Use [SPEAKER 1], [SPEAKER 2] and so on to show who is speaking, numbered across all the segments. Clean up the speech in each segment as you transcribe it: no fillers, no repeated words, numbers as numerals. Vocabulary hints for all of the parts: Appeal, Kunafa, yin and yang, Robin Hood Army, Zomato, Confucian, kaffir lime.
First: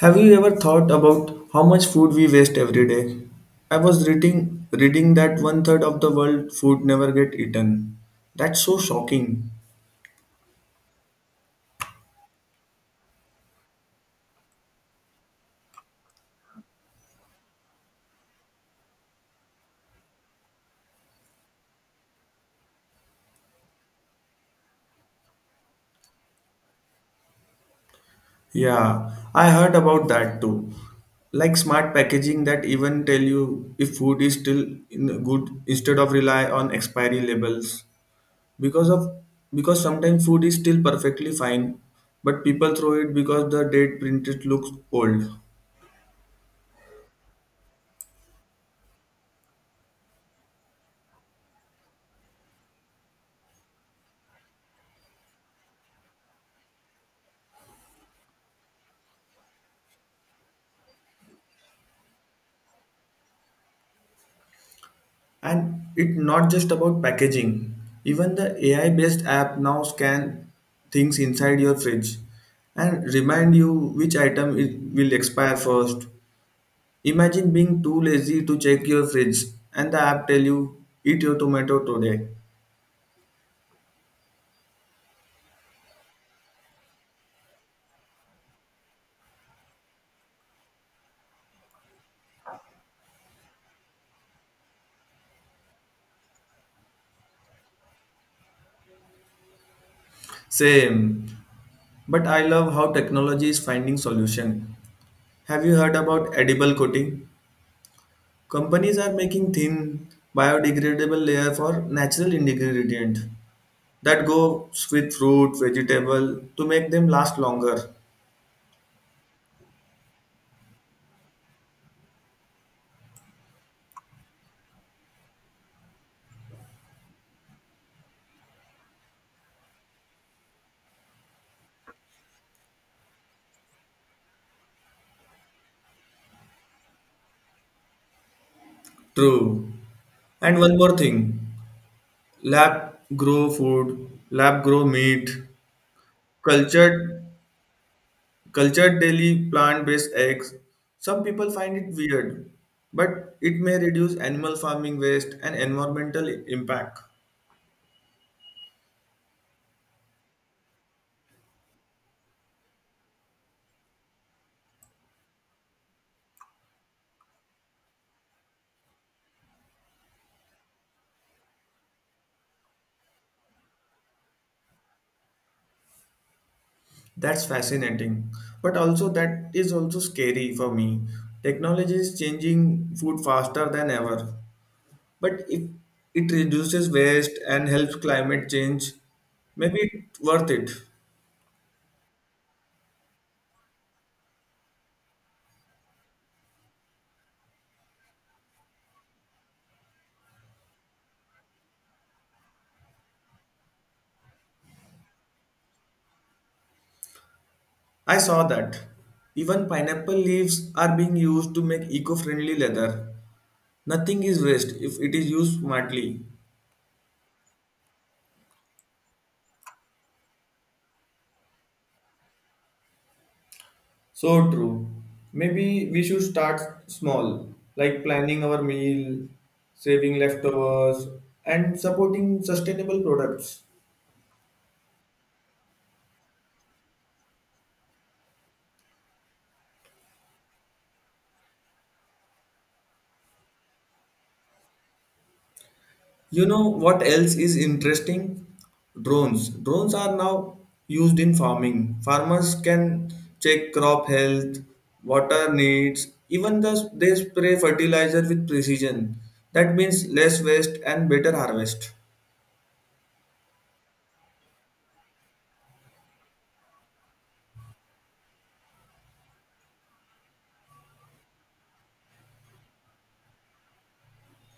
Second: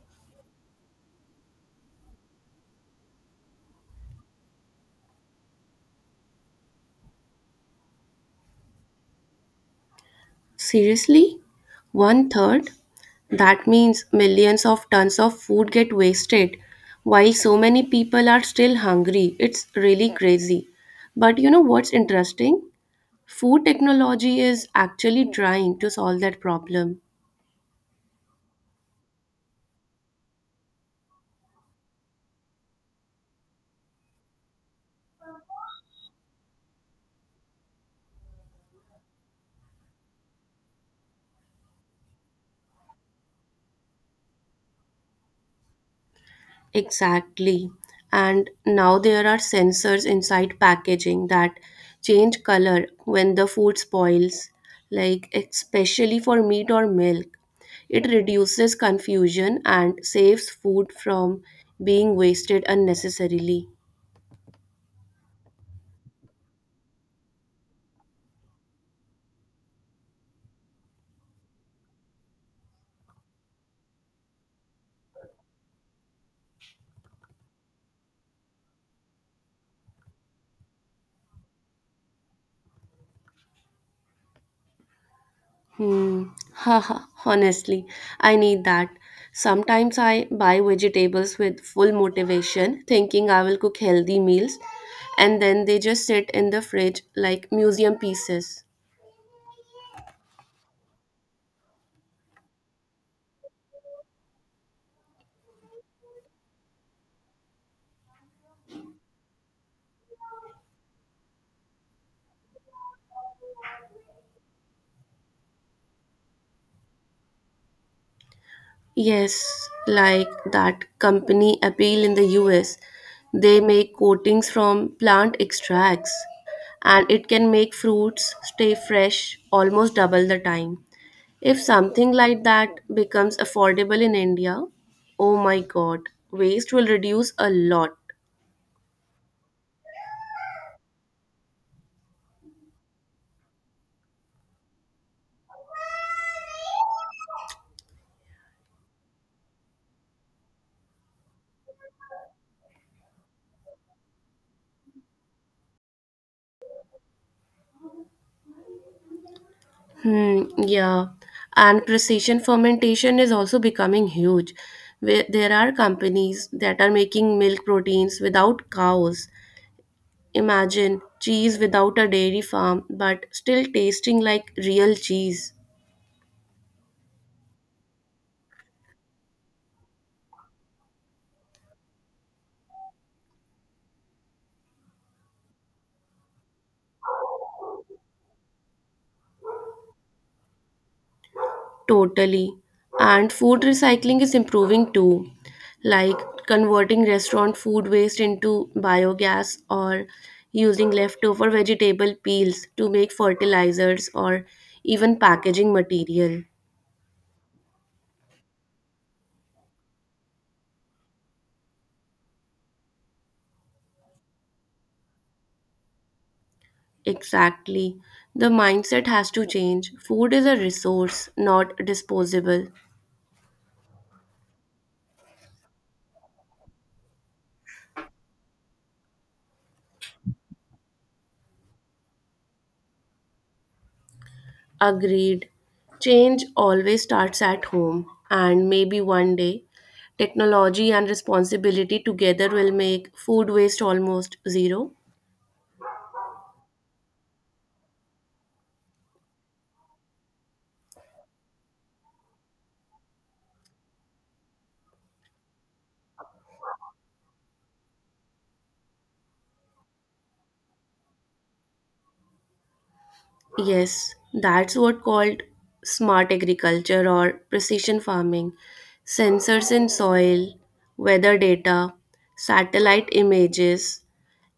[SPEAKER 1] Have you ever thought about how much food we waste every day? I was reading that one third of the world food never get eaten. That's so shocking.
[SPEAKER 2] Seriously? One third? That means millions of tons of food get wasted while so many people are still hungry. It's really crazy. But you know what's interesting? Food technology is actually trying to solve that problem.
[SPEAKER 1] Yeah, I heard about that too. Like smart packaging that even tell you if food is still in good instead of rely on expiry labels. Because of because sometimes food is still perfectly fine, but people throw it because the date printed looks old.
[SPEAKER 2] Exactly. And now there are sensors inside packaging that change color when the food spoils, like especially for meat or milk. It reduces confusion and saves food from being wasted unnecessarily.
[SPEAKER 1] And it's not just about packaging. Even the AI based app now scan things inside your fridge and remind you which item it will expire first. Imagine being too lazy to check your fridge and the app tell you eat your tomato today.
[SPEAKER 2] Hmm. Haha. Honestly, I need that. Sometimes I buy vegetables with full motivation, thinking I will cook healthy meals, and then they just sit in the fridge like museum pieces.
[SPEAKER 1] Same. But I love how technology is finding solution. Have you heard about edible coating? Companies are making thin biodegradable layer for natural ingredient that goes with fruit, vegetable to make them last longer.
[SPEAKER 2] Yes, like that company Appeal in the US. They make coatings from plant extracts, and it can make fruits stay fresh almost double the time. If something like that becomes affordable in India, oh my god, waste will reduce a lot.
[SPEAKER 1] True. And one more thing, lab grow food, lab grow meat, cultured cultured daily plant-based eggs. Some people find it weird, but it may reduce animal farming waste and environmental impact.
[SPEAKER 2] Hmm, yeah. And precision fermentation is also becoming huge. Where there are companies that are making milk proteins without cows. Imagine cheese without a dairy farm, but still tasting like real cheese.
[SPEAKER 1] That's fascinating, but also that is also scary for me. Technology is changing food faster than ever. But if it reduces waste and helps climate change, maybe it's worth it.
[SPEAKER 2] Totally. And food recycling is improving too, like converting restaurant food waste into biogas or using leftover vegetable peels to make fertilizers or even packaging material.
[SPEAKER 1] I saw that. Even pineapple leaves are being used to make eco friendly leather. Nothing is waste if it is used smartly.
[SPEAKER 2] Exactly. The mindset has to change. Food is a resource, not disposable.
[SPEAKER 1] So true. Maybe we should start small, like planning our meal, saving leftovers, and supporting sustainable products.
[SPEAKER 2] Agreed. Change always starts at home, and maybe one day, technology and responsibility together will make food waste almost zero.
[SPEAKER 1] You know what else is interesting? Drones. Drones are now used in farming. Farmers can check crop health, water needs, they spray fertilizer with precision. That means less waste and better harvest.
[SPEAKER 2] Yes, that's what called smart agriculture or precision farming. Sensors in soil, weather data, satellite images,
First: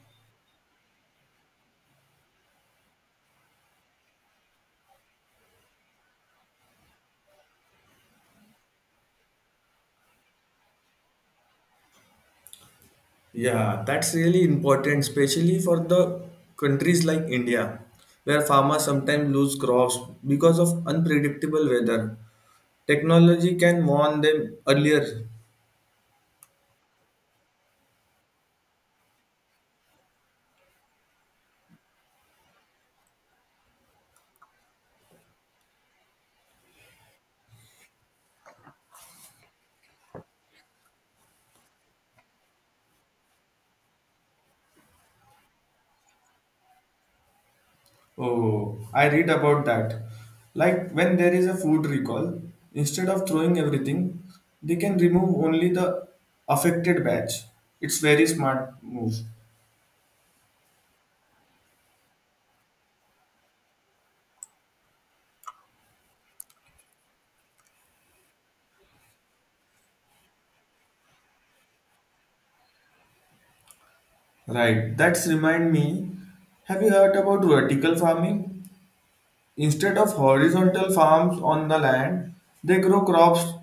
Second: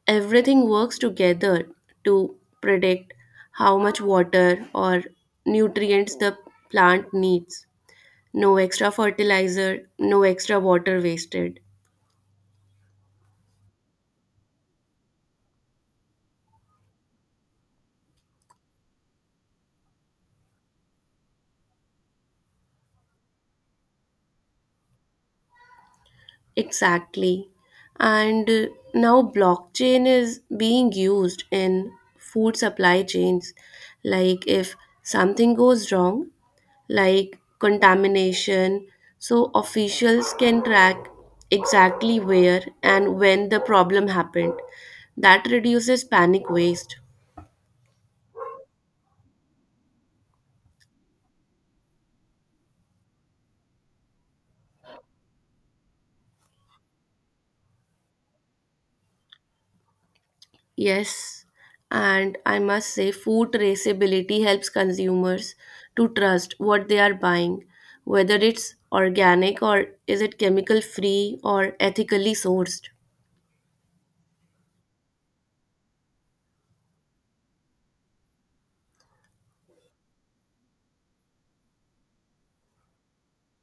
[SPEAKER 2] everything works together to predict how much water or nutrients the plant needs. No extra fertilizer, no extra water wasted.
[SPEAKER 1] Yeah, that's really important, especially for the countries like India, where farmers sometimes lose crops because of unpredictable weather. Technology can warn them earlier.
[SPEAKER 2] Exactly. And now blockchain is being used in food supply chains. Like if something goes wrong, like contamination, so officials can track exactly where and when the problem happened. That reduces panic waste.
[SPEAKER 1] Oh, I read about that. Like when there is a food recall, instead of throwing everything, they can remove only the affected batch. It's very smart move.
[SPEAKER 2] Yes, and I must say, food traceability helps consumers to trust what they are buying, whether it's organic or is it chemical free or ethically sourced.
[SPEAKER 1] Right. That's remind me. Have you heard about vertical farming? Instead of horizontal farms on the land, they grow crops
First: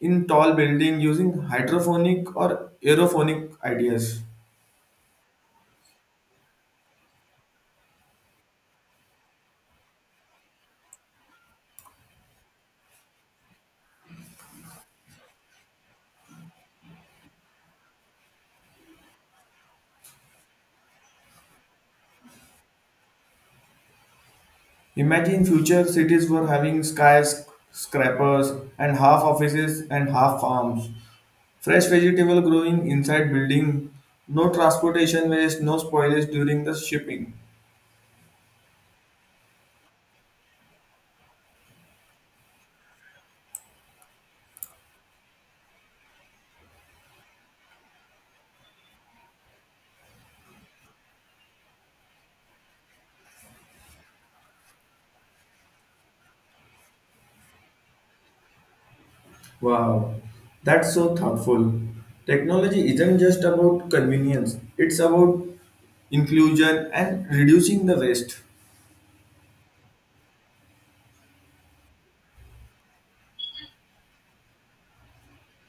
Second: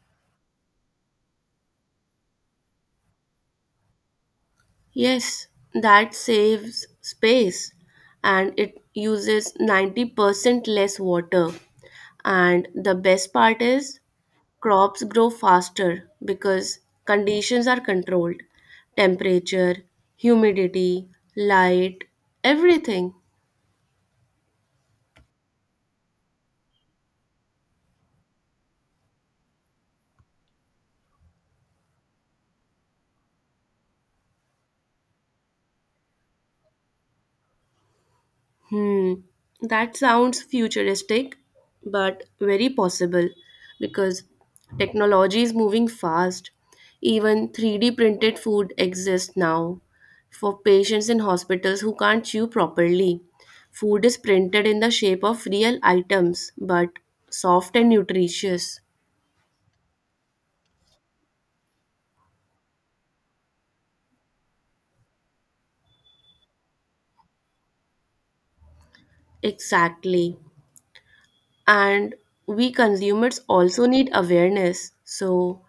[SPEAKER 1] in tall building using hydroponic or aeroponic ideas.
[SPEAKER 2] Yes, that saves space and it uses 90% less water. And the best part is crops grow faster because conditions are controlled temperature, humidity, light, everything.
[SPEAKER 1] Imagine future cities were having skyscrapers and half offices and half farms. Fresh vegetable growing inside building. No transportation waste, no spoilage during the shipping.
[SPEAKER 2] Hmm, that sounds futuristic, but very possible because technology is moving fast. Even 3D printed food exists now for patients in hospitals who can't chew properly. Food is printed in the shape of real items, but soft and nutritious.
[SPEAKER 1] Wow, that's so thoughtful. Technology isn't just about convenience, it's about inclusion and reducing the waste.
[SPEAKER 2] Exactly. And we consumers also need awareness. So,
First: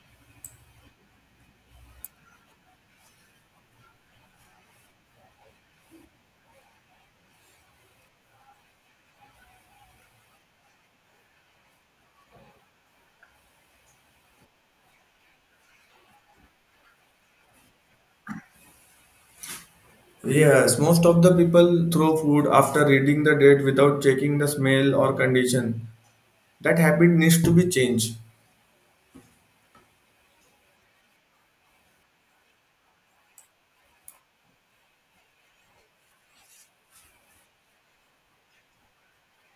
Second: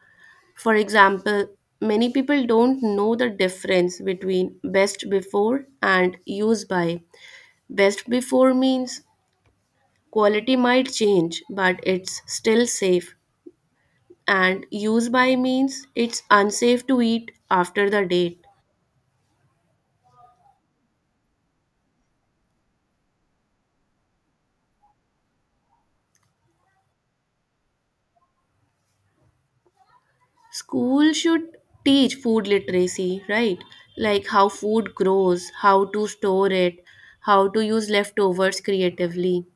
[SPEAKER 2] for example, many people don't know the difference between best before and use by. Best before means quality might change, but it's still safe, and use by means it's unsafe to eat after the date.
[SPEAKER 1] Yes, most of the people throw food after reading the date without checking the smell or condition. That habit needs to be changed.
[SPEAKER 2] School should teach food literacy, right? Like how food grows, how to store it, how to use leftovers creatively.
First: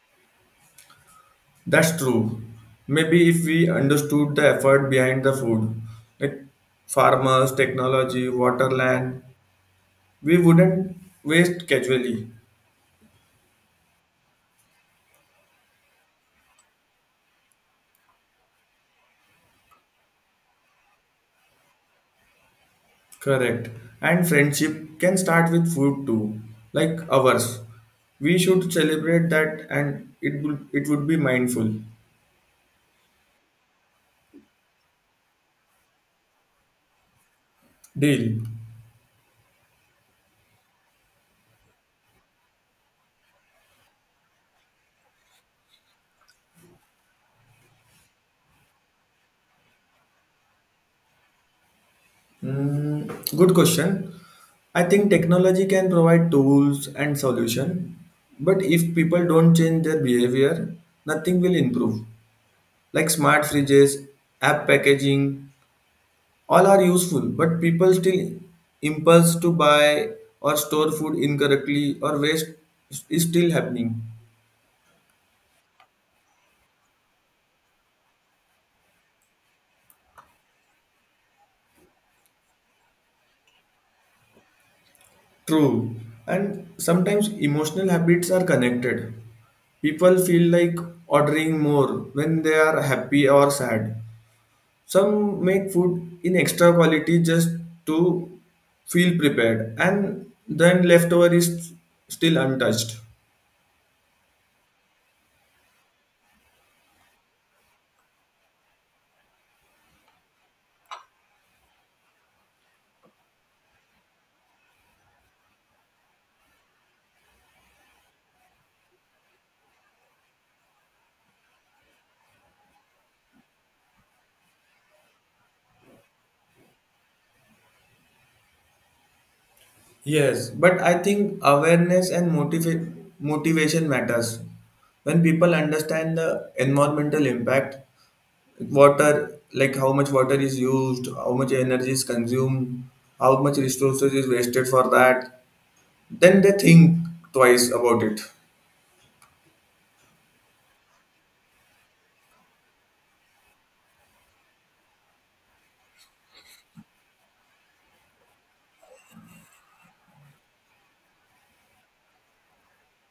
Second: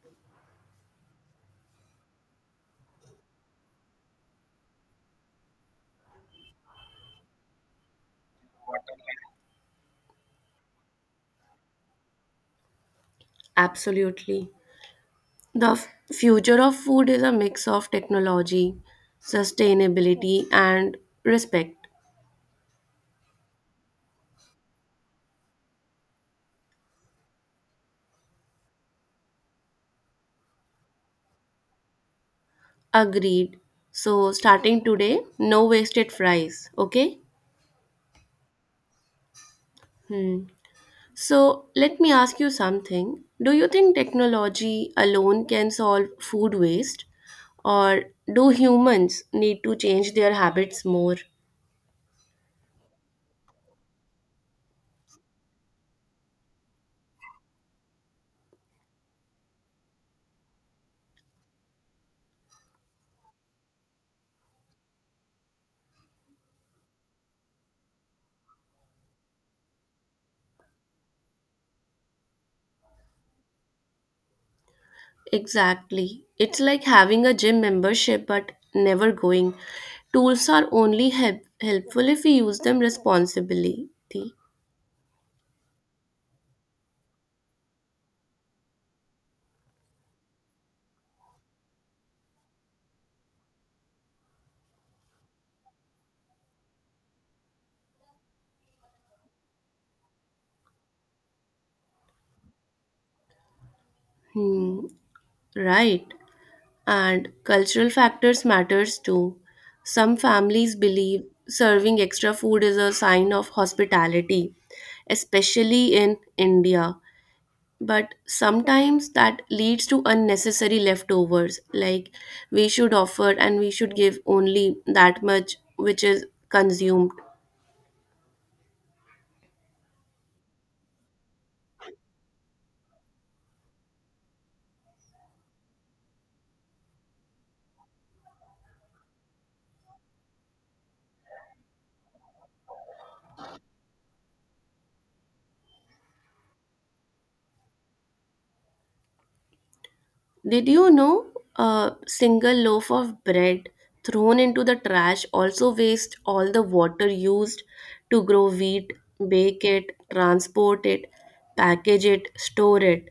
[SPEAKER 1] That's true. Maybe if we understood the effort behind the food, like farmers, technology, water, land, we wouldn't waste casually.
[SPEAKER 2] Absolutely. The future of food is a mix of technology, sustainability, and respect.
[SPEAKER 1] Correct. And friendship can start with food too, like ours. We should celebrate that and it would be mindful.
[SPEAKER 2] Agreed. So, starting today, no wasted fries, okay?
[SPEAKER 1] Deal.
[SPEAKER 2] Hmm. So, let me ask you something. Do you think technology alone can solve food waste, or do humans need to change their habits more?
[SPEAKER 1] Mm, good question. I think technology can provide tools and solution, but if people don't change their behavior, nothing will improve. Like smart fridges, app packaging, all are useful, but people still impulse to buy or store food incorrectly or waste is still happening.
[SPEAKER 2] Exactly. It's like having a gym membership but never going. Tools are only helpful if we use them responsibly.
[SPEAKER 1] True. And sometimes emotional habits are connected. People feel like ordering more when they are happy or sad. Some make food in extra quality just to feel prepared, and then leftover is still untouched.
[SPEAKER 2] Hmm. Right. And cultural factors matters too. Some families believe serving extra food is a sign of hospitality, especially in India. But sometimes that leads to unnecessary leftovers like we should offer and we should give only that much which is consumed.
[SPEAKER 1] Yes, but I think awareness and motivation matters. When people understand the environmental impact, water, like how much water is used, how much energy is consumed, how much resources is wasted for that, then they think twice about it.
[SPEAKER 2] Did you know a single loaf of bread thrown into the trash also wastes all the water used to grow wheat, bake it, transport it, package it, store it?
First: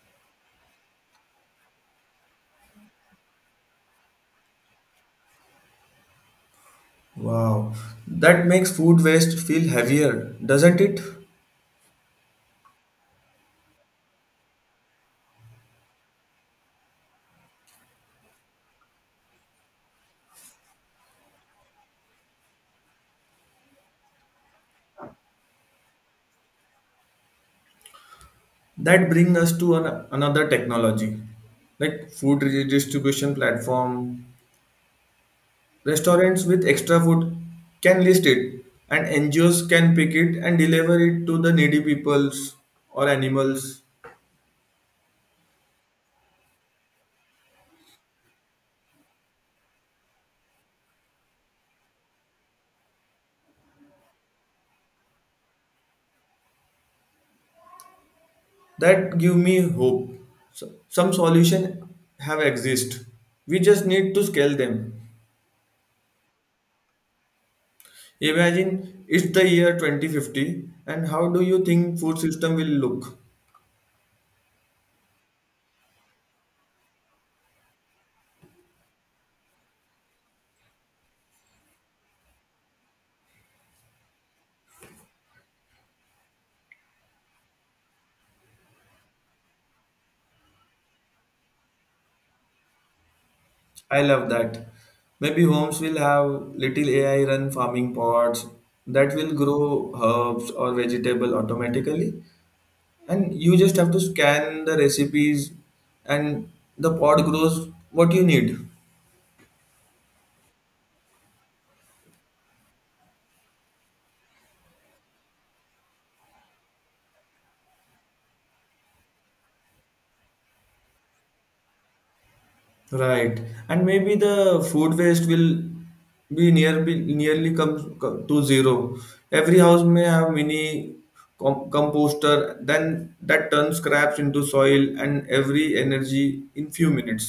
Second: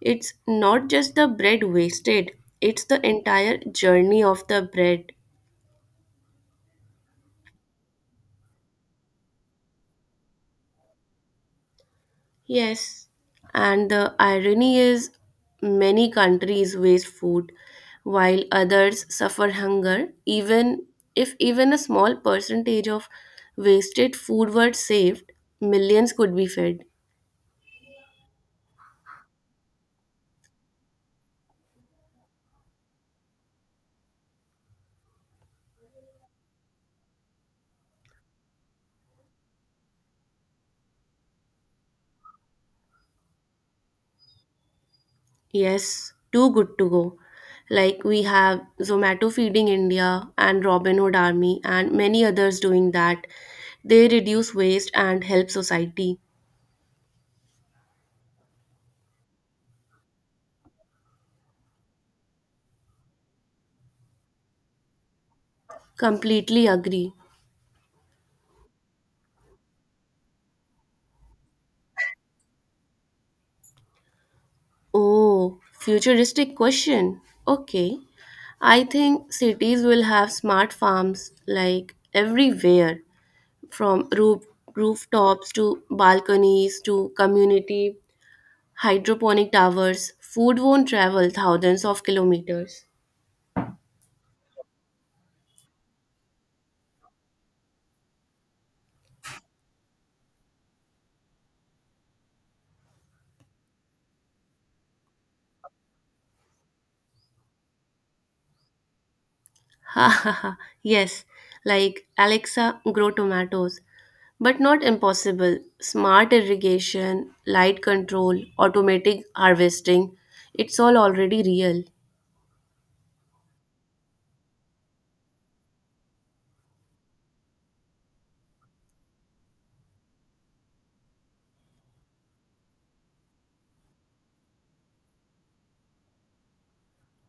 [SPEAKER 2] It's not just the bread wasted, it's the entire journey of the bread.
[SPEAKER 1] Wow, that makes food waste feel heavier, doesn't it?
[SPEAKER 2] Yes, and the irony is many countries waste food while others suffer hunger. Even if even a small percentage of wasted food were saved, millions could be fed.
[SPEAKER 1] That brings us to another technology, like food redistribution platform. Restaurants with extra food can list it, and NGOs can pick it and deliver it to the needy peoples or animals.
[SPEAKER 2] Yes, too good to go. Like we have Zomato feeding India and Robin Hood Army and many others doing that. They reduce waste and help society.
[SPEAKER 1] That give me hope. So- Some solution have exist. We just need to scale them.
[SPEAKER 2] Completely agree.
[SPEAKER 1] Imagine it's the year 2050, and how do you think food system will look?
[SPEAKER 2] Oh, futuristic question. Okay. I think cities will have smart farms like everywhere from roof, rooftops to balconies to community hydroponic towers. Food won't travel thousands of kilometers.
[SPEAKER 1] I love that. Maybe homes will have little AI run farming pods that will grow herbs or vegetable automatically and you just have to scan the recipes and the pot grows what you need.
[SPEAKER 2] Ha ha ha. Yes, like Alexa, grow tomatoes. But not impossible. Smart irrigation, light control, automatic harvesting. It's all already real.
[SPEAKER 1] Right. And maybe the food waste will be nearly come to zero. Every house may have mini composter then that turns scraps into soil and every energy in few minutes.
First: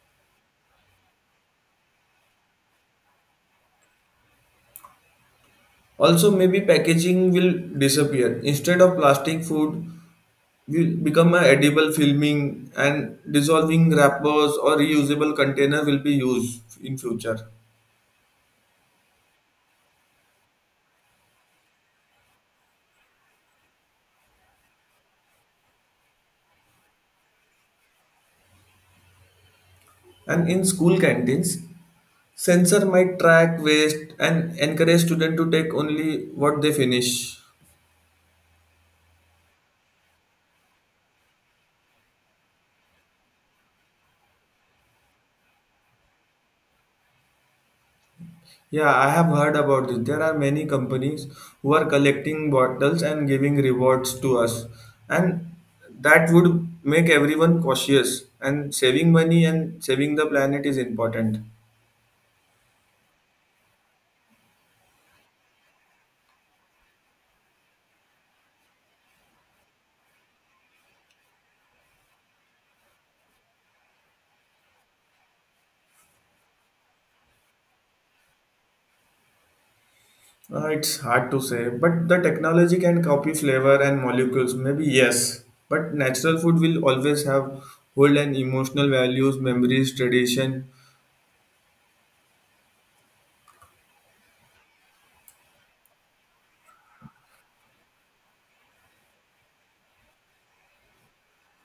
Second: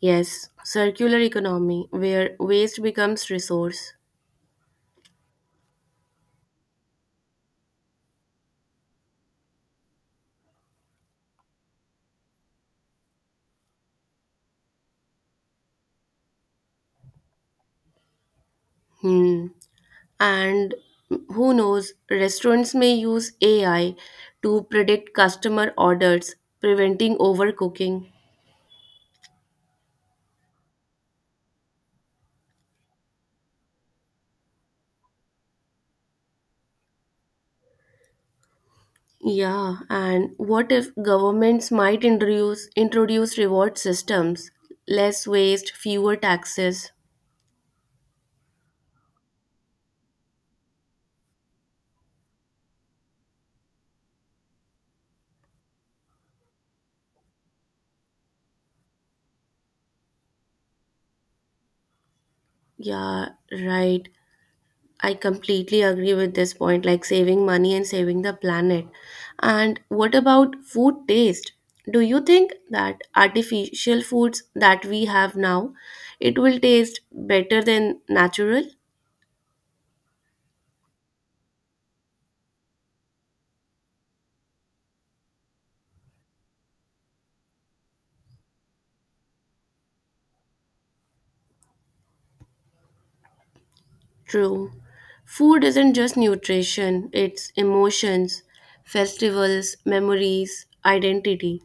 [SPEAKER 2] Yes, circular economy where waste becomes resource.
[SPEAKER 1] Also maybe packaging will disappear. Instead of plastic, food will become a edible filming and dissolving wrappers or reusable container will be used in future.
[SPEAKER 2] Hmm. And who knows, restaurants may use AI to predict customer orders, preventing overcooking.
[SPEAKER 1] And in school canteens sensor might track waste and encourage student to take only what they finish.
[SPEAKER 2] Yeah, and what if governments might introduce reward systems, less waste, fewer taxes?
[SPEAKER 1] Yeah, I have heard about this. There are many companies who are collecting bottles and giving rewards to us, and that would make everyone cautious, and saving money and saving the planet is important.
[SPEAKER 2] Yeah, right. I completely agree with this point, like saving money and saving the planet. And what about food taste? Do you think that artificial foods that we have now, it will taste better than natural?
[SPEAKER 1] It's hard to say, but the technology can copy flavor and molecules. Maybe yes, but natural food will always have hold and emotional values, memories, tradition.
[SPEAKER 2] True. Food isn't just nutrition, it's emotions, festivals, memories, identity.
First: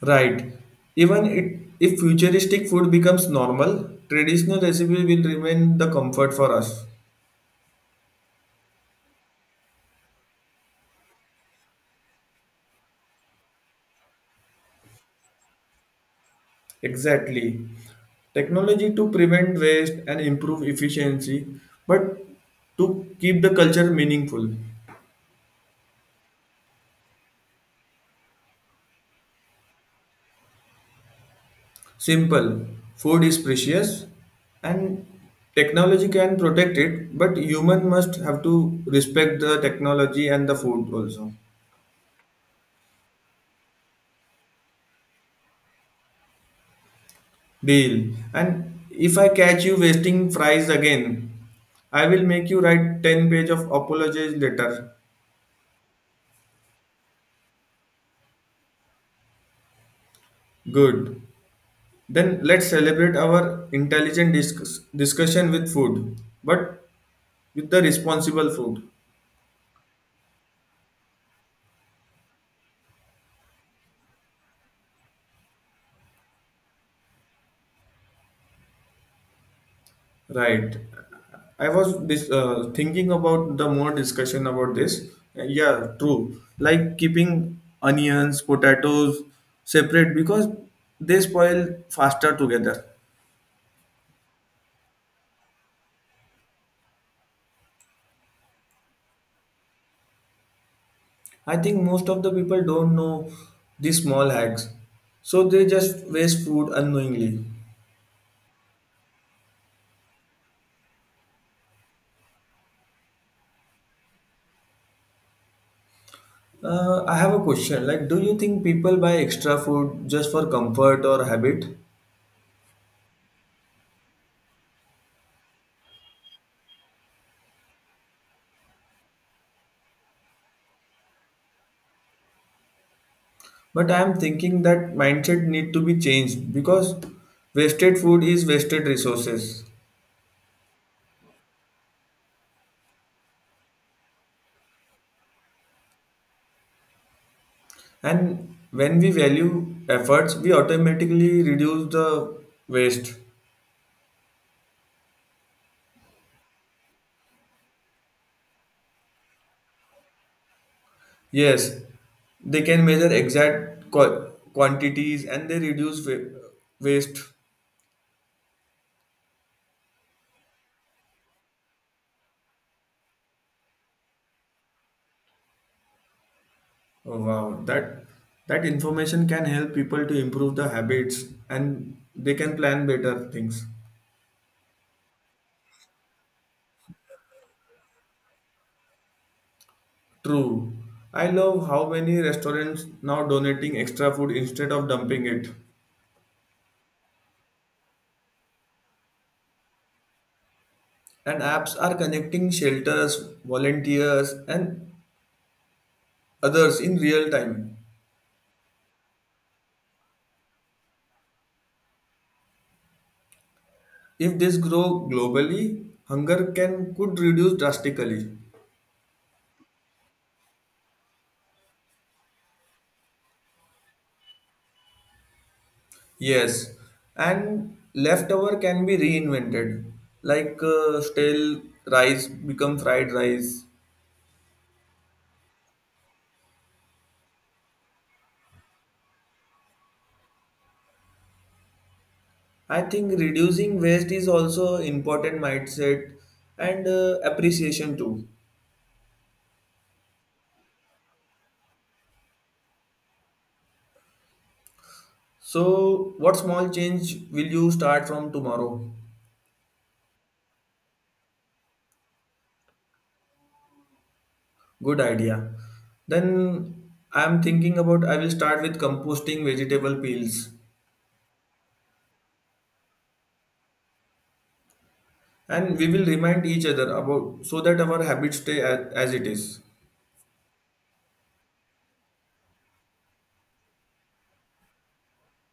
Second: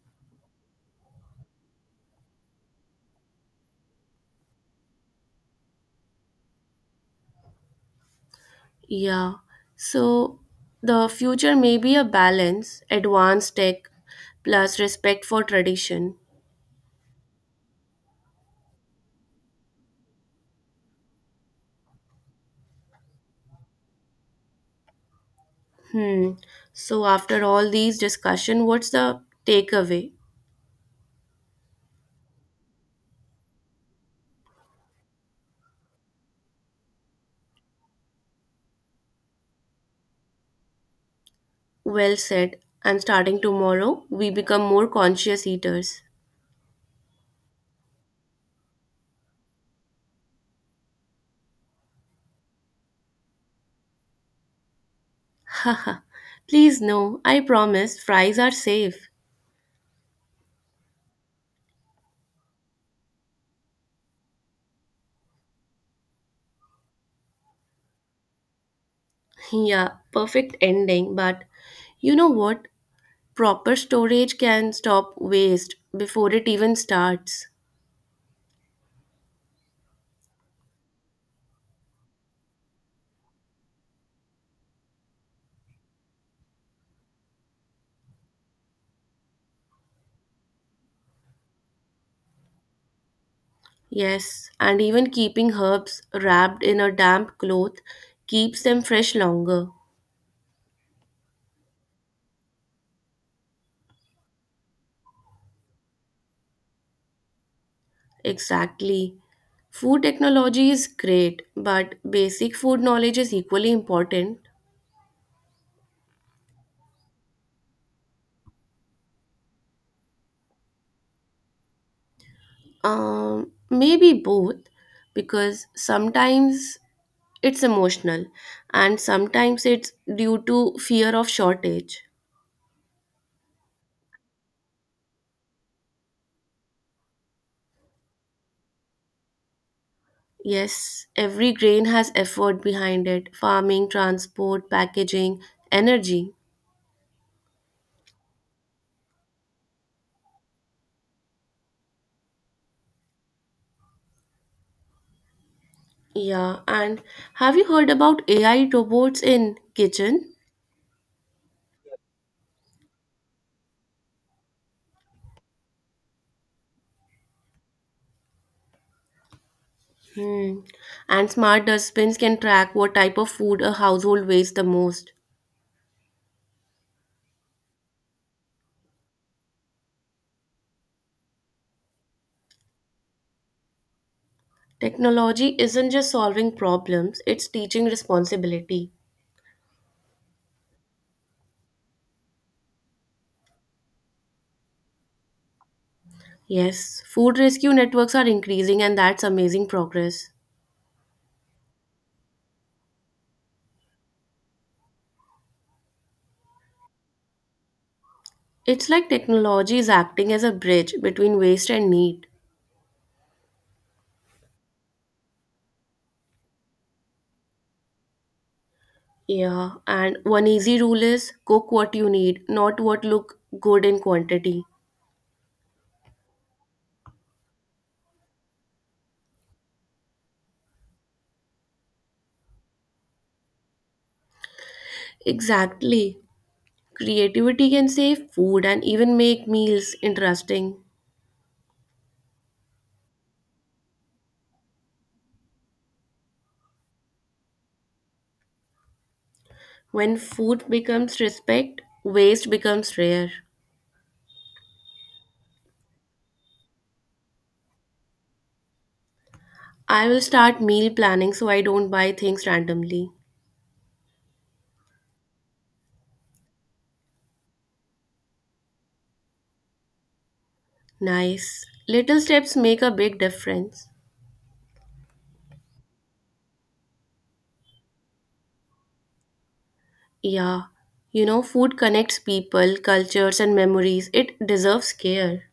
[SPEAKER 1] Right. If futuristic food becomes normal, traditional recipe will remain the comfort for us.
[SPEAKER 2] Yeah. So the future may be a balance, advanced tech plus respect for tradition.
[SPEAKER 1] Exactly. Technology to prevent waste and improve efficiency, but to keep the culture meaningful.
[SPEAKER 2] Hmm. So after all these discussion, what's the takeaway?
[SPEAKER 1] Simple. Food is precious and technology can protect it, but human must have to respect the technology and the food also.
[SPEAKER 2] Well said. And starting tomorrow, we become more conscious eaters.
[SPEAKER 1] Deal. And if I catch you wasting fries again, I will make you write 10 page of apologies letter.
[SPEAKER 2] Haha. Please no, I promise fries are safe.
[SPEAKER 1] Good. Then let's celebrate our intelligent discussion with food, but with the responsible food.
[SPEAKER 2] Yeah, perfect ending, but you know what? Proper storage can stop waste before it even starts.
[SPEAKER 1] Right. I was thinking about the more discussion about this. Yeah, true. Like keeping onions, potatoes separate because they spoil faster together.
[SPEAKER 2] Yes, and even keeping herbs wrapped in a damp cloth keeps them fresh longer.
[SPEAKER 1] I think most of the people don't know these small hacks, so they just waste food unknowingly.
[SPEAKER 2] Exactly. Food technology is great, but basic food knowledge is equally important.
[SPEAKER 1] I have a question. Like, do you think people buy extra food just for comfort or habit?
[SPEAKER 2] Maybe both, because sometimes it's emotional and sometimes it's due to fear of shortage.
[SPEAKER 1] But I am thinking that mindset need to be changed because wasted food is wasted resources.
[SPEAKER 2] Yes, every grain has effort behind it farming, transport, packaging, energy.
[SPEAKER 1] And when we value efforts, we automatically reduce the waste.
[SPEAKER 2] Yeah, and have you heard about AI robots in kitchen?
[SPEAKER 1] Yes, they can measure exact quantities and they reduce waste.
[SPEAKER 2] Hmm. And smart dustbins can track what type of food a household wastes the most.
[SPEAKER 1] Oh, wow, that information can help people to improve the habits and they can plan better things.
[SPEAKER 2] Technology isn't just solving problems, it's teaching responsibility.
[SPEAKER 1] True. I love how many restaurants now donating extra food instead of dumping it.
[SPEAKER 2] Yes, food rescue networks are increasing, and that's amazing progress.
[SPEAKER 1] And apps are connecting shelters, volunteers, and others in real time.
[SPEAKER 2] It's like technology is acting as a bridge between waste and need.
[SPEAKER 1] If this grow globally, hunger can could reduce drastically.
[SPEAKER 2] Yeah, and one easy rule is cook what you need, not what look good in quantity.
[SPEAKER 1] Yes, and leftover can be reinvented, like stale rice become fried rice.
[SPEAKER 2] Exactly. Creativity can save food and even make meals interesting.
[SPEAKER 1] I think reducing waste is also important mindset and appreciation too.
[SPEAKER 2] When food becomes respect, waste becomes rare.
[SPEAKER 1] So, what small change will you start from tomorrow?
[SPEAKER 2] I will start meal planning so I don't buy things randomly.
[SPEAKER 1] Good idea. Then I'm thinking about I will start with composting vegetable peels,
[SPEAKER 2] Nice. Little steps make a big difference.
[SPEAKER 1] and we will remind each other about so that our habits stay as it is.
[SPEAKER 2] Yeah. You know, food connects people, cultures, and memories. It deserves care.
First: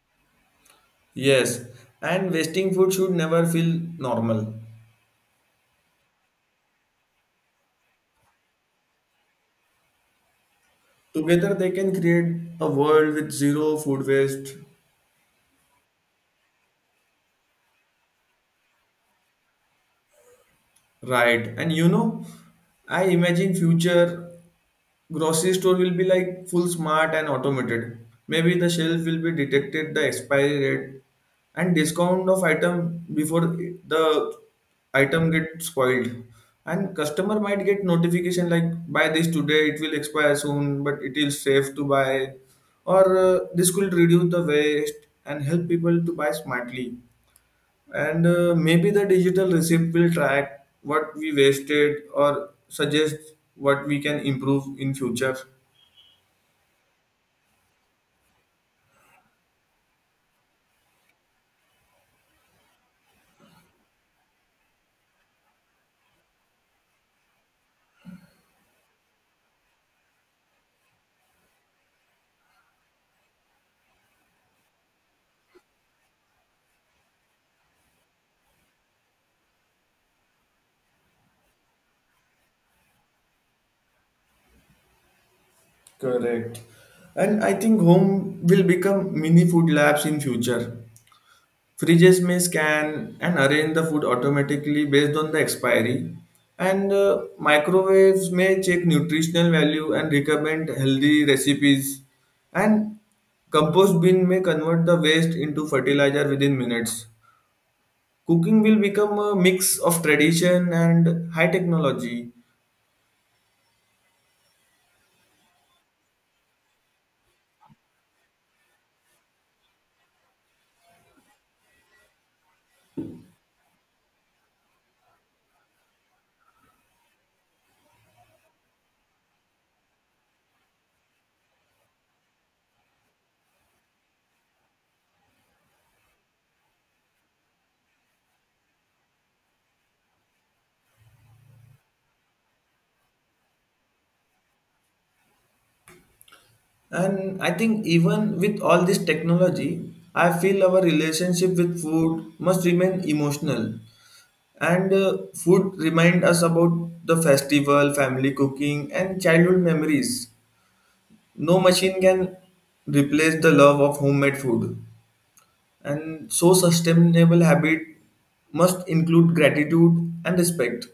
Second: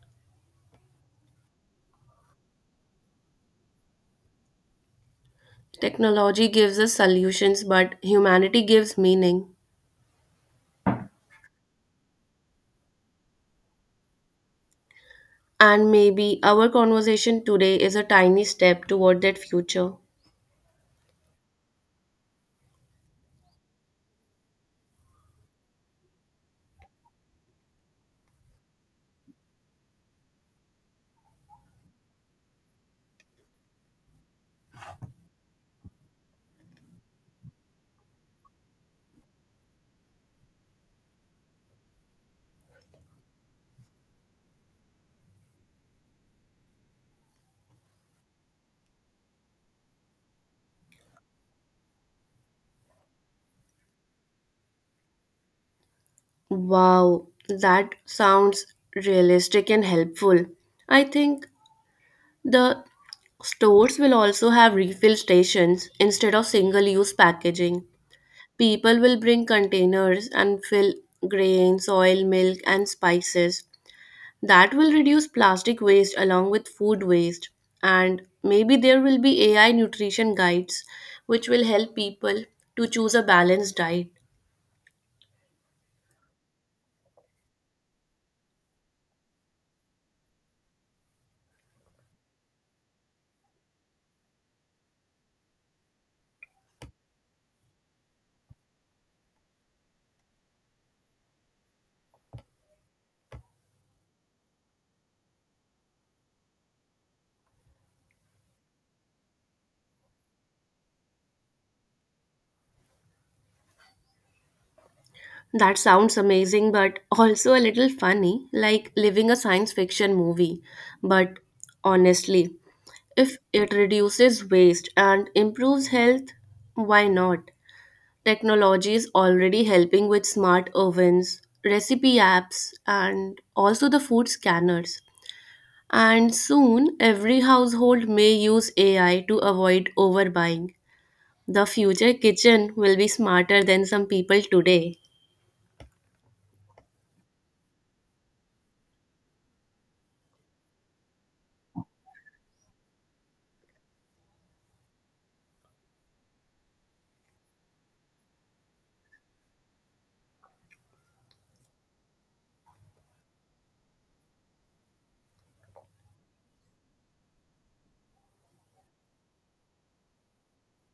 [SPEAKER 1] Yes, and wasting food should never feel normal.
[SPEAKER 2] Technology gives us solutions, but humanity gives meaning.
[SPEAKER 1] Together they can create a world with zero food waste,
[SPEAKER 2] And maybe our conversation today is a tiny step toward that future.
[SPEAKER 1] right? And you know, I imagine future grocery store will be like full smart and automated. Maybe the shelf will be detected the expiry date and discount of item before the item get spoiled. And customer might get notification like buy this today, it will expire soon, but it is safe to buy. Or this could reduce the waste and help people to buy smartly. And maybe the digital receipt will track what we wasted or suggest what we can improve in future.
[SPEAKER 2] Wow, that sounds realistic and helpful. I think the stores will also have refill stations instead of single use packaging. People will bring containers and fill grains, oil, milk, and spices. That will reduce plastic waste along with food waste. And maybe there will be AI nutrition guides which will help people to choose a balanced diet.
[SPEAKER 1] Correct. And I think home will become mini food labs in future. Fridges may scan and arrange the food automatically based on the expiry. And microwaves may check nutritional value and recommend healthy recipes. And compost bin may convert the waste into fertilizer within minutes. Cooking will become a mix of tradition and high technology.
[SPEAKER 2] That sounds amazing, but also a little funny, like living a science fiction movie. But honestly, if it reduces waste and improves health, why not? Technology is already helping with smart ovens, recipe apps, and also the food scanners. And soon, every household may use AI to avoid overbuying. The future kitchen will be smarter than some people today.
[SPEAKER 1] And I think even with all this technology, I feel our relationship with food must remain emotional. And food remind us about the festival, family cooking, and childhood memories. No machine can replace the love of homemade food. And so sustainable habit must include gratitude and respect.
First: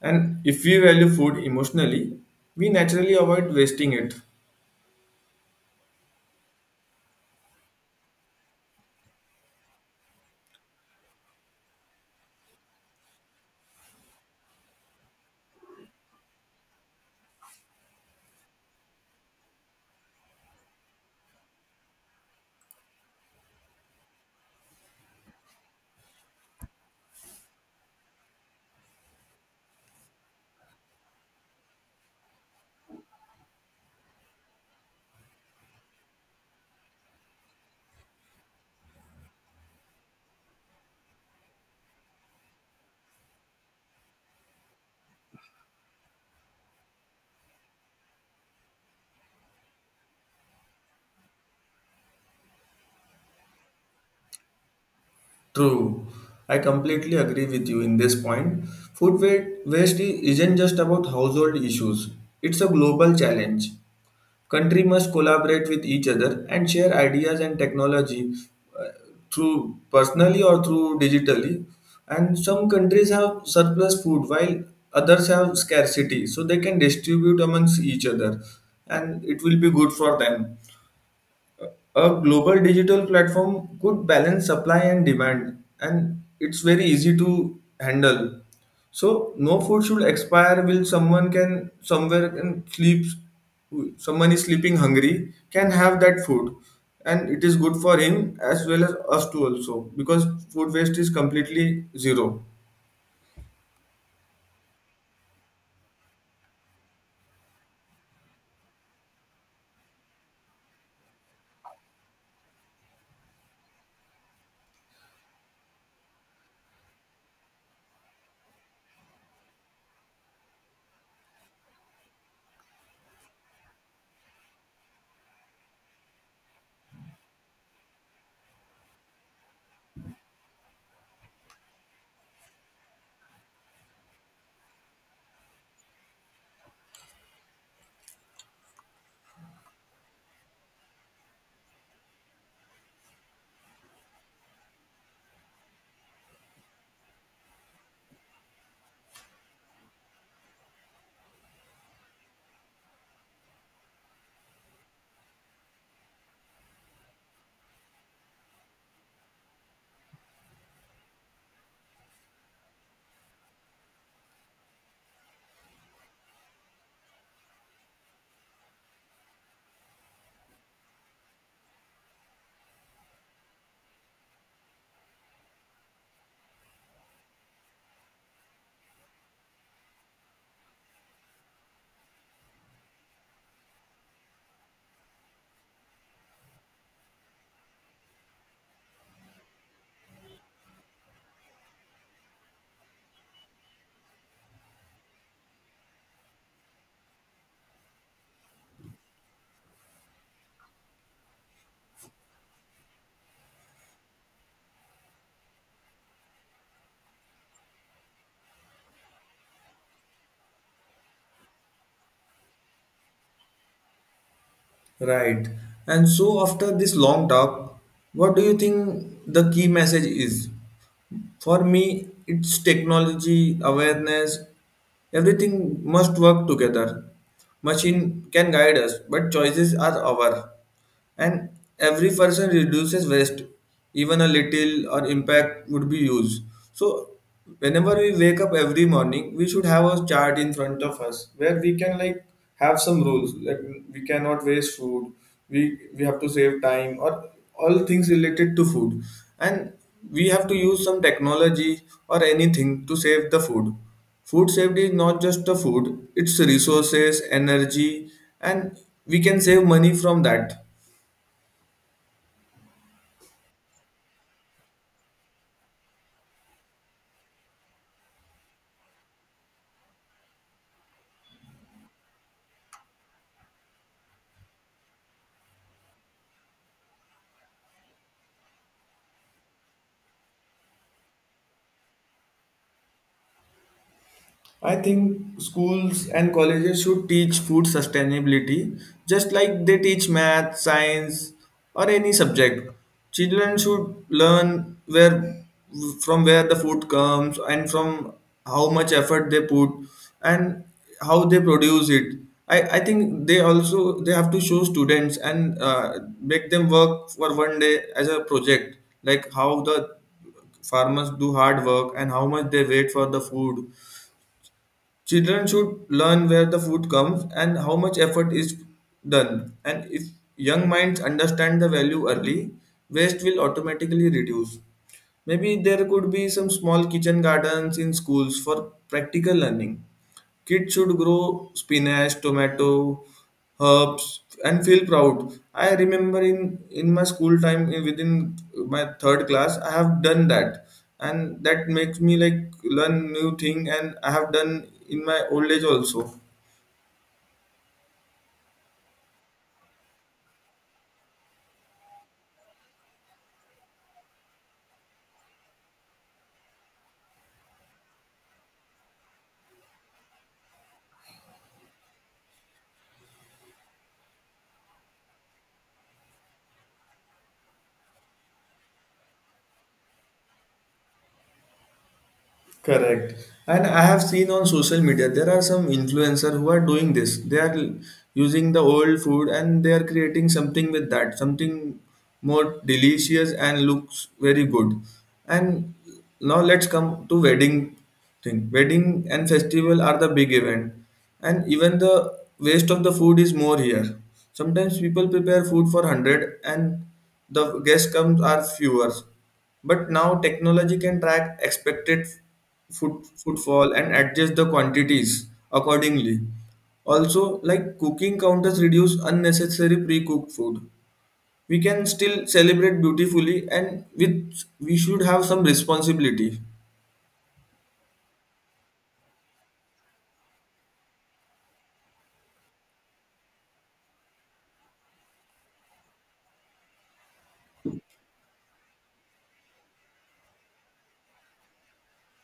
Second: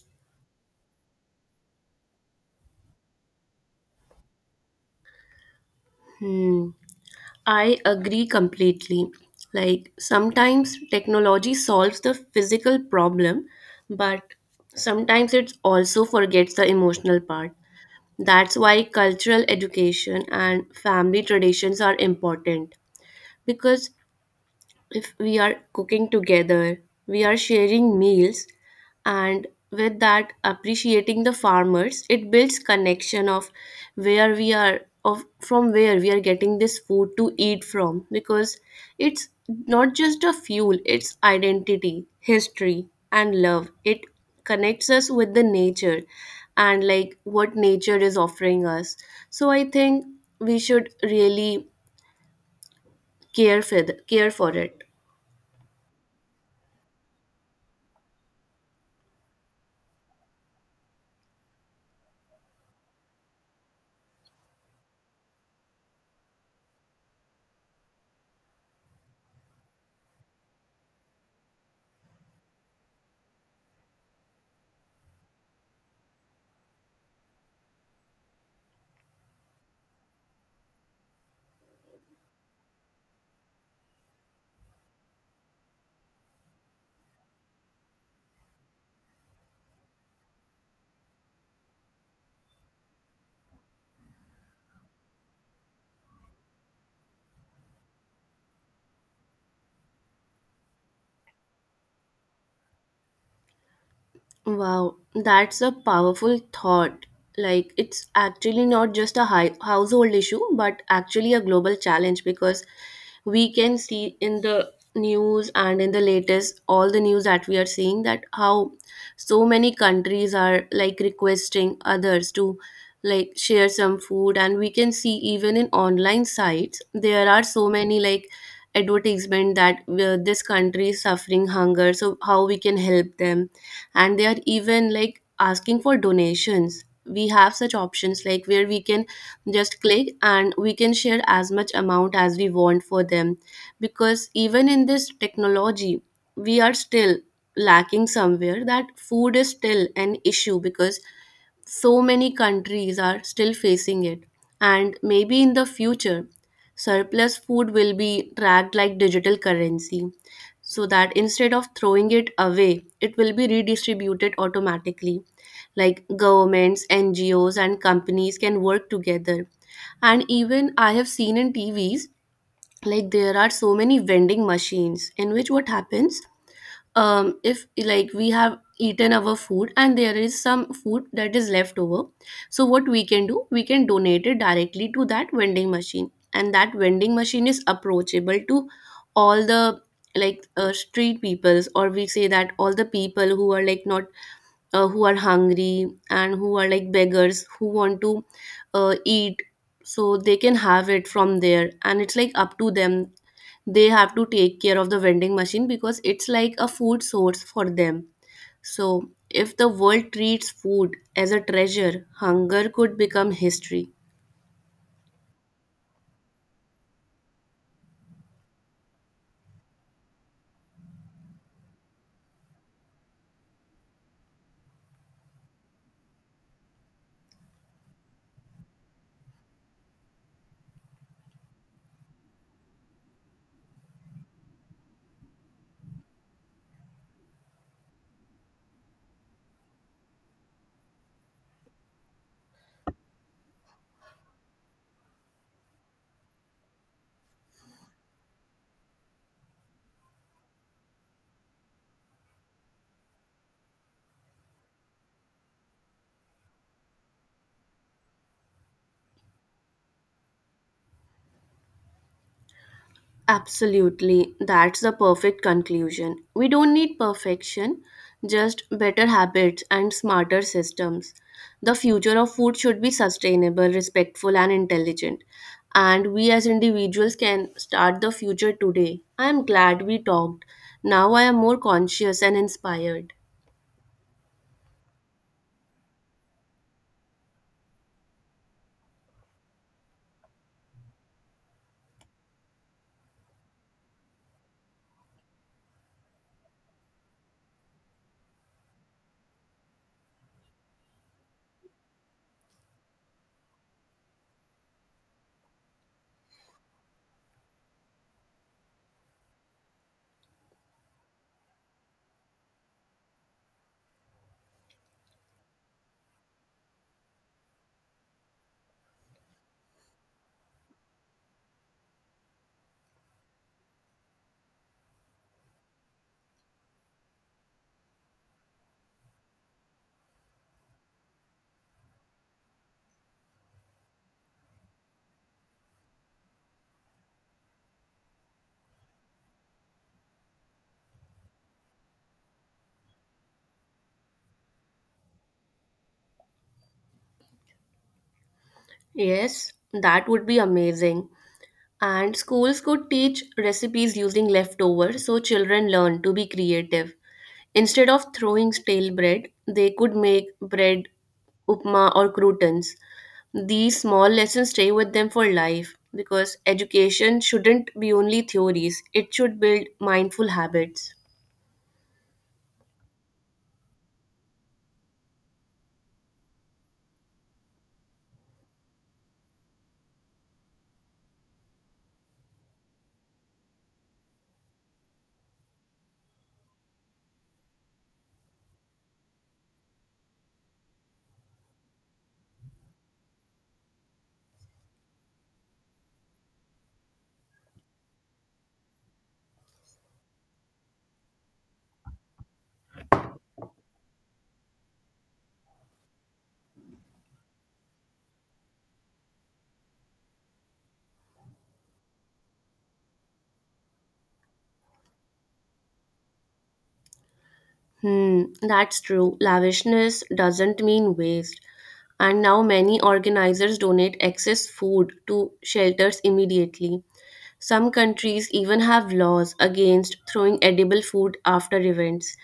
[SPEAKER 1] And if we value food emotionally, we naturally avoid wasting it.
[SPEAKER 2] Hmm. I agree completely. Like sometimes technology solves the physical problem, but sometimes it also forgets the emotional part. That's why cultural education and family traditions are important because if we are cooking together, we are sharing meals, and with that, appreciating the farmers, it builds connection of where we are of from where we are getting this food to eat from because it's not just a fuel, it's identity, history, and love. It connects us with the nature and like what nature is offering us. So I think we should really care for the, care for it.
[SPEAKER 1] True. I completely agree with you in this point. Food wa- isn't just about household issues, it's a global challenge. Country must collaborate with each other and share ideas and technology uh, through personally or through digitally. And some countries have surplus food while others have scarcity, so they can distribute amongst each other and it will be good for them. A global digital platform could balance supply and demand and it's very easy to handle, so no food should expire will someone can somewhere can sleep, someone is sleeping hungry can have that food, and it is good for him as well as us too also because food waste is completely zero.
[SPEAKER 2] Wow, that's a powerful thought. Like, it's actually not just a high household issue, but actually a global challenge because we can see in the news and in the latest, all the news that we are seeing that how so many countries are like requesting others to like share some food. And we can see even in online sites, there are so many like advertisement that this country is suffering hunger, so how we can help them and they are even like asking for donations we have such options like where we can just click and we can share as much amount as we want for them because even in this technology we are still lacking somewhere that food is still an issue because so many countries are still facing it and maybe in the future surplus food will be tracked like digital currency so that instead of throwing it away it will be redistributed automatically like governments ngos and companies can work together and even I have seen in tvs like there are so many vending machines in which what happens if like we have eaten our food and there is some food that is left over so what we can do we can donate it directly to that vending machine and that vending machine is approachable to all the like street peoples or we say that all the people who are like not who are hungry and who are like beggars who want to eat so they can have it from there and it's like up to them they have to take care of the vending machine because it's like a food source for them. So, if the world treats food as a treasure, hunger could become history.
[SPEAKER 1] Right. And so after this long talk, what do you think the key message is? For me, it's technology, awareness, everything must work together. Machine can guide us, but choices are our. And every person reduces waste, even a little or impact would be used. So whenever we wake up every morning, we should have a chart in front of us where we can like have some rules. Like we cannot waste food. We we have to save time or all things related to food, and we have to use some technology or anything to save the food. Food safety is not just the food; it's resources, energy, and we can save money from that.
[SPEAKER 2] Absolutely, that's the perfect conclusion. We don't need perfection, just better habits and smarter systems. The future of food should be sustainable, respectful, and intelligent. And we as individuals can start the future today. I am glad we talked. Now I am more conscious and inspired.
[SPEAKER 1] I think schools and colleges should teach food sustainability just like they teach math, science, or any subject. Children should learn where from where the food comes and from how much effort they put and how they produce it. I think they have to show students and make them work for one day as a project like how the farmers do hard work and how much they wait for the food. Children should learn where the food comes and how much effort is done. And if young minds understand the value early, waste will automatically reduce. Maybe there could be some small kitchen gardens in schools for practical learning. Kids should grow spinach, tomato, herbs, and feel proud. I remember in my school time, within my third class, I have done that, and that makes me like learn new thing. And I have done in my old age also.
[SPEAKER 2] Yes, that would be amazing. And schools could teach recipes using leftovers so children learn to be creative. Instead of throwing stale bread, they could make bread, upma, or croutons. These small lessons stay with them for life because education shouldn't be only theories, it should build mindful habits.
[SPEAKER 1] Correct. And I have seen on social media there are some influencer who are doing this. They are using the old food and they are creating something with that, something more delicious and looks very good. And now let's come to wedding thing. Wedding and festival are the big event. And even the waste of the food is more here. Sometimes people prepare food for 100 and the guests comes are fewer but now technology can track expected footfall and adjust the quantities accordingly. Also, like cooking counters reduce unnecessary pre-cooked food. We can still celebrate beautifully and with we should have some responsibility.
[SPEAKER 2] Hmm, that's true. Lavishness doesn't mean waste. And now many organizers donate excess food to shelters immediately. Some countries even have laws against throwing edible food after events.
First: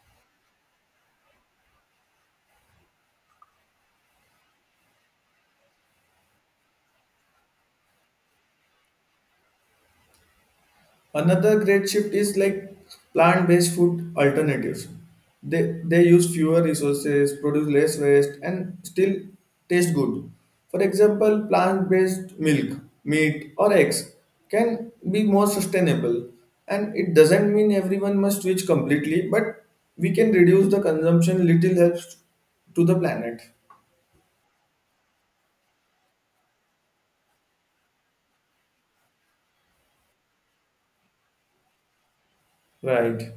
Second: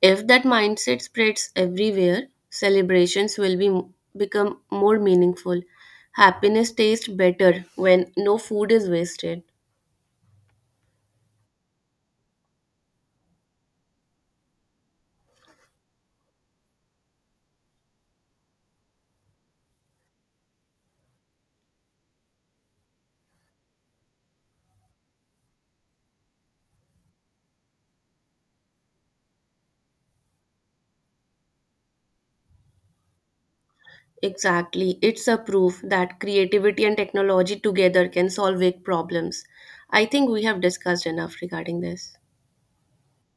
[SPEAKER 2] If that mindset spreads everywhere, celebrations will be become more meaningful. Happiness tastes better when no food is wasted.
[SPEAKER 1] Another great shift is like plant-based food alternatives. They use fewer resources, produce less waste, and still taste good. For example, plant-based milk, meat, or eggs can be more sustainable. And it doesn't mean everyone must switch completely, but we can reduce the consumption. Little helps to the planet.
[SPEAKER 2] Exactly. It's a proof that creativity and technology together can solve big problems. I think we have discussed enough regarding this.
[SPEAKER 1] Right.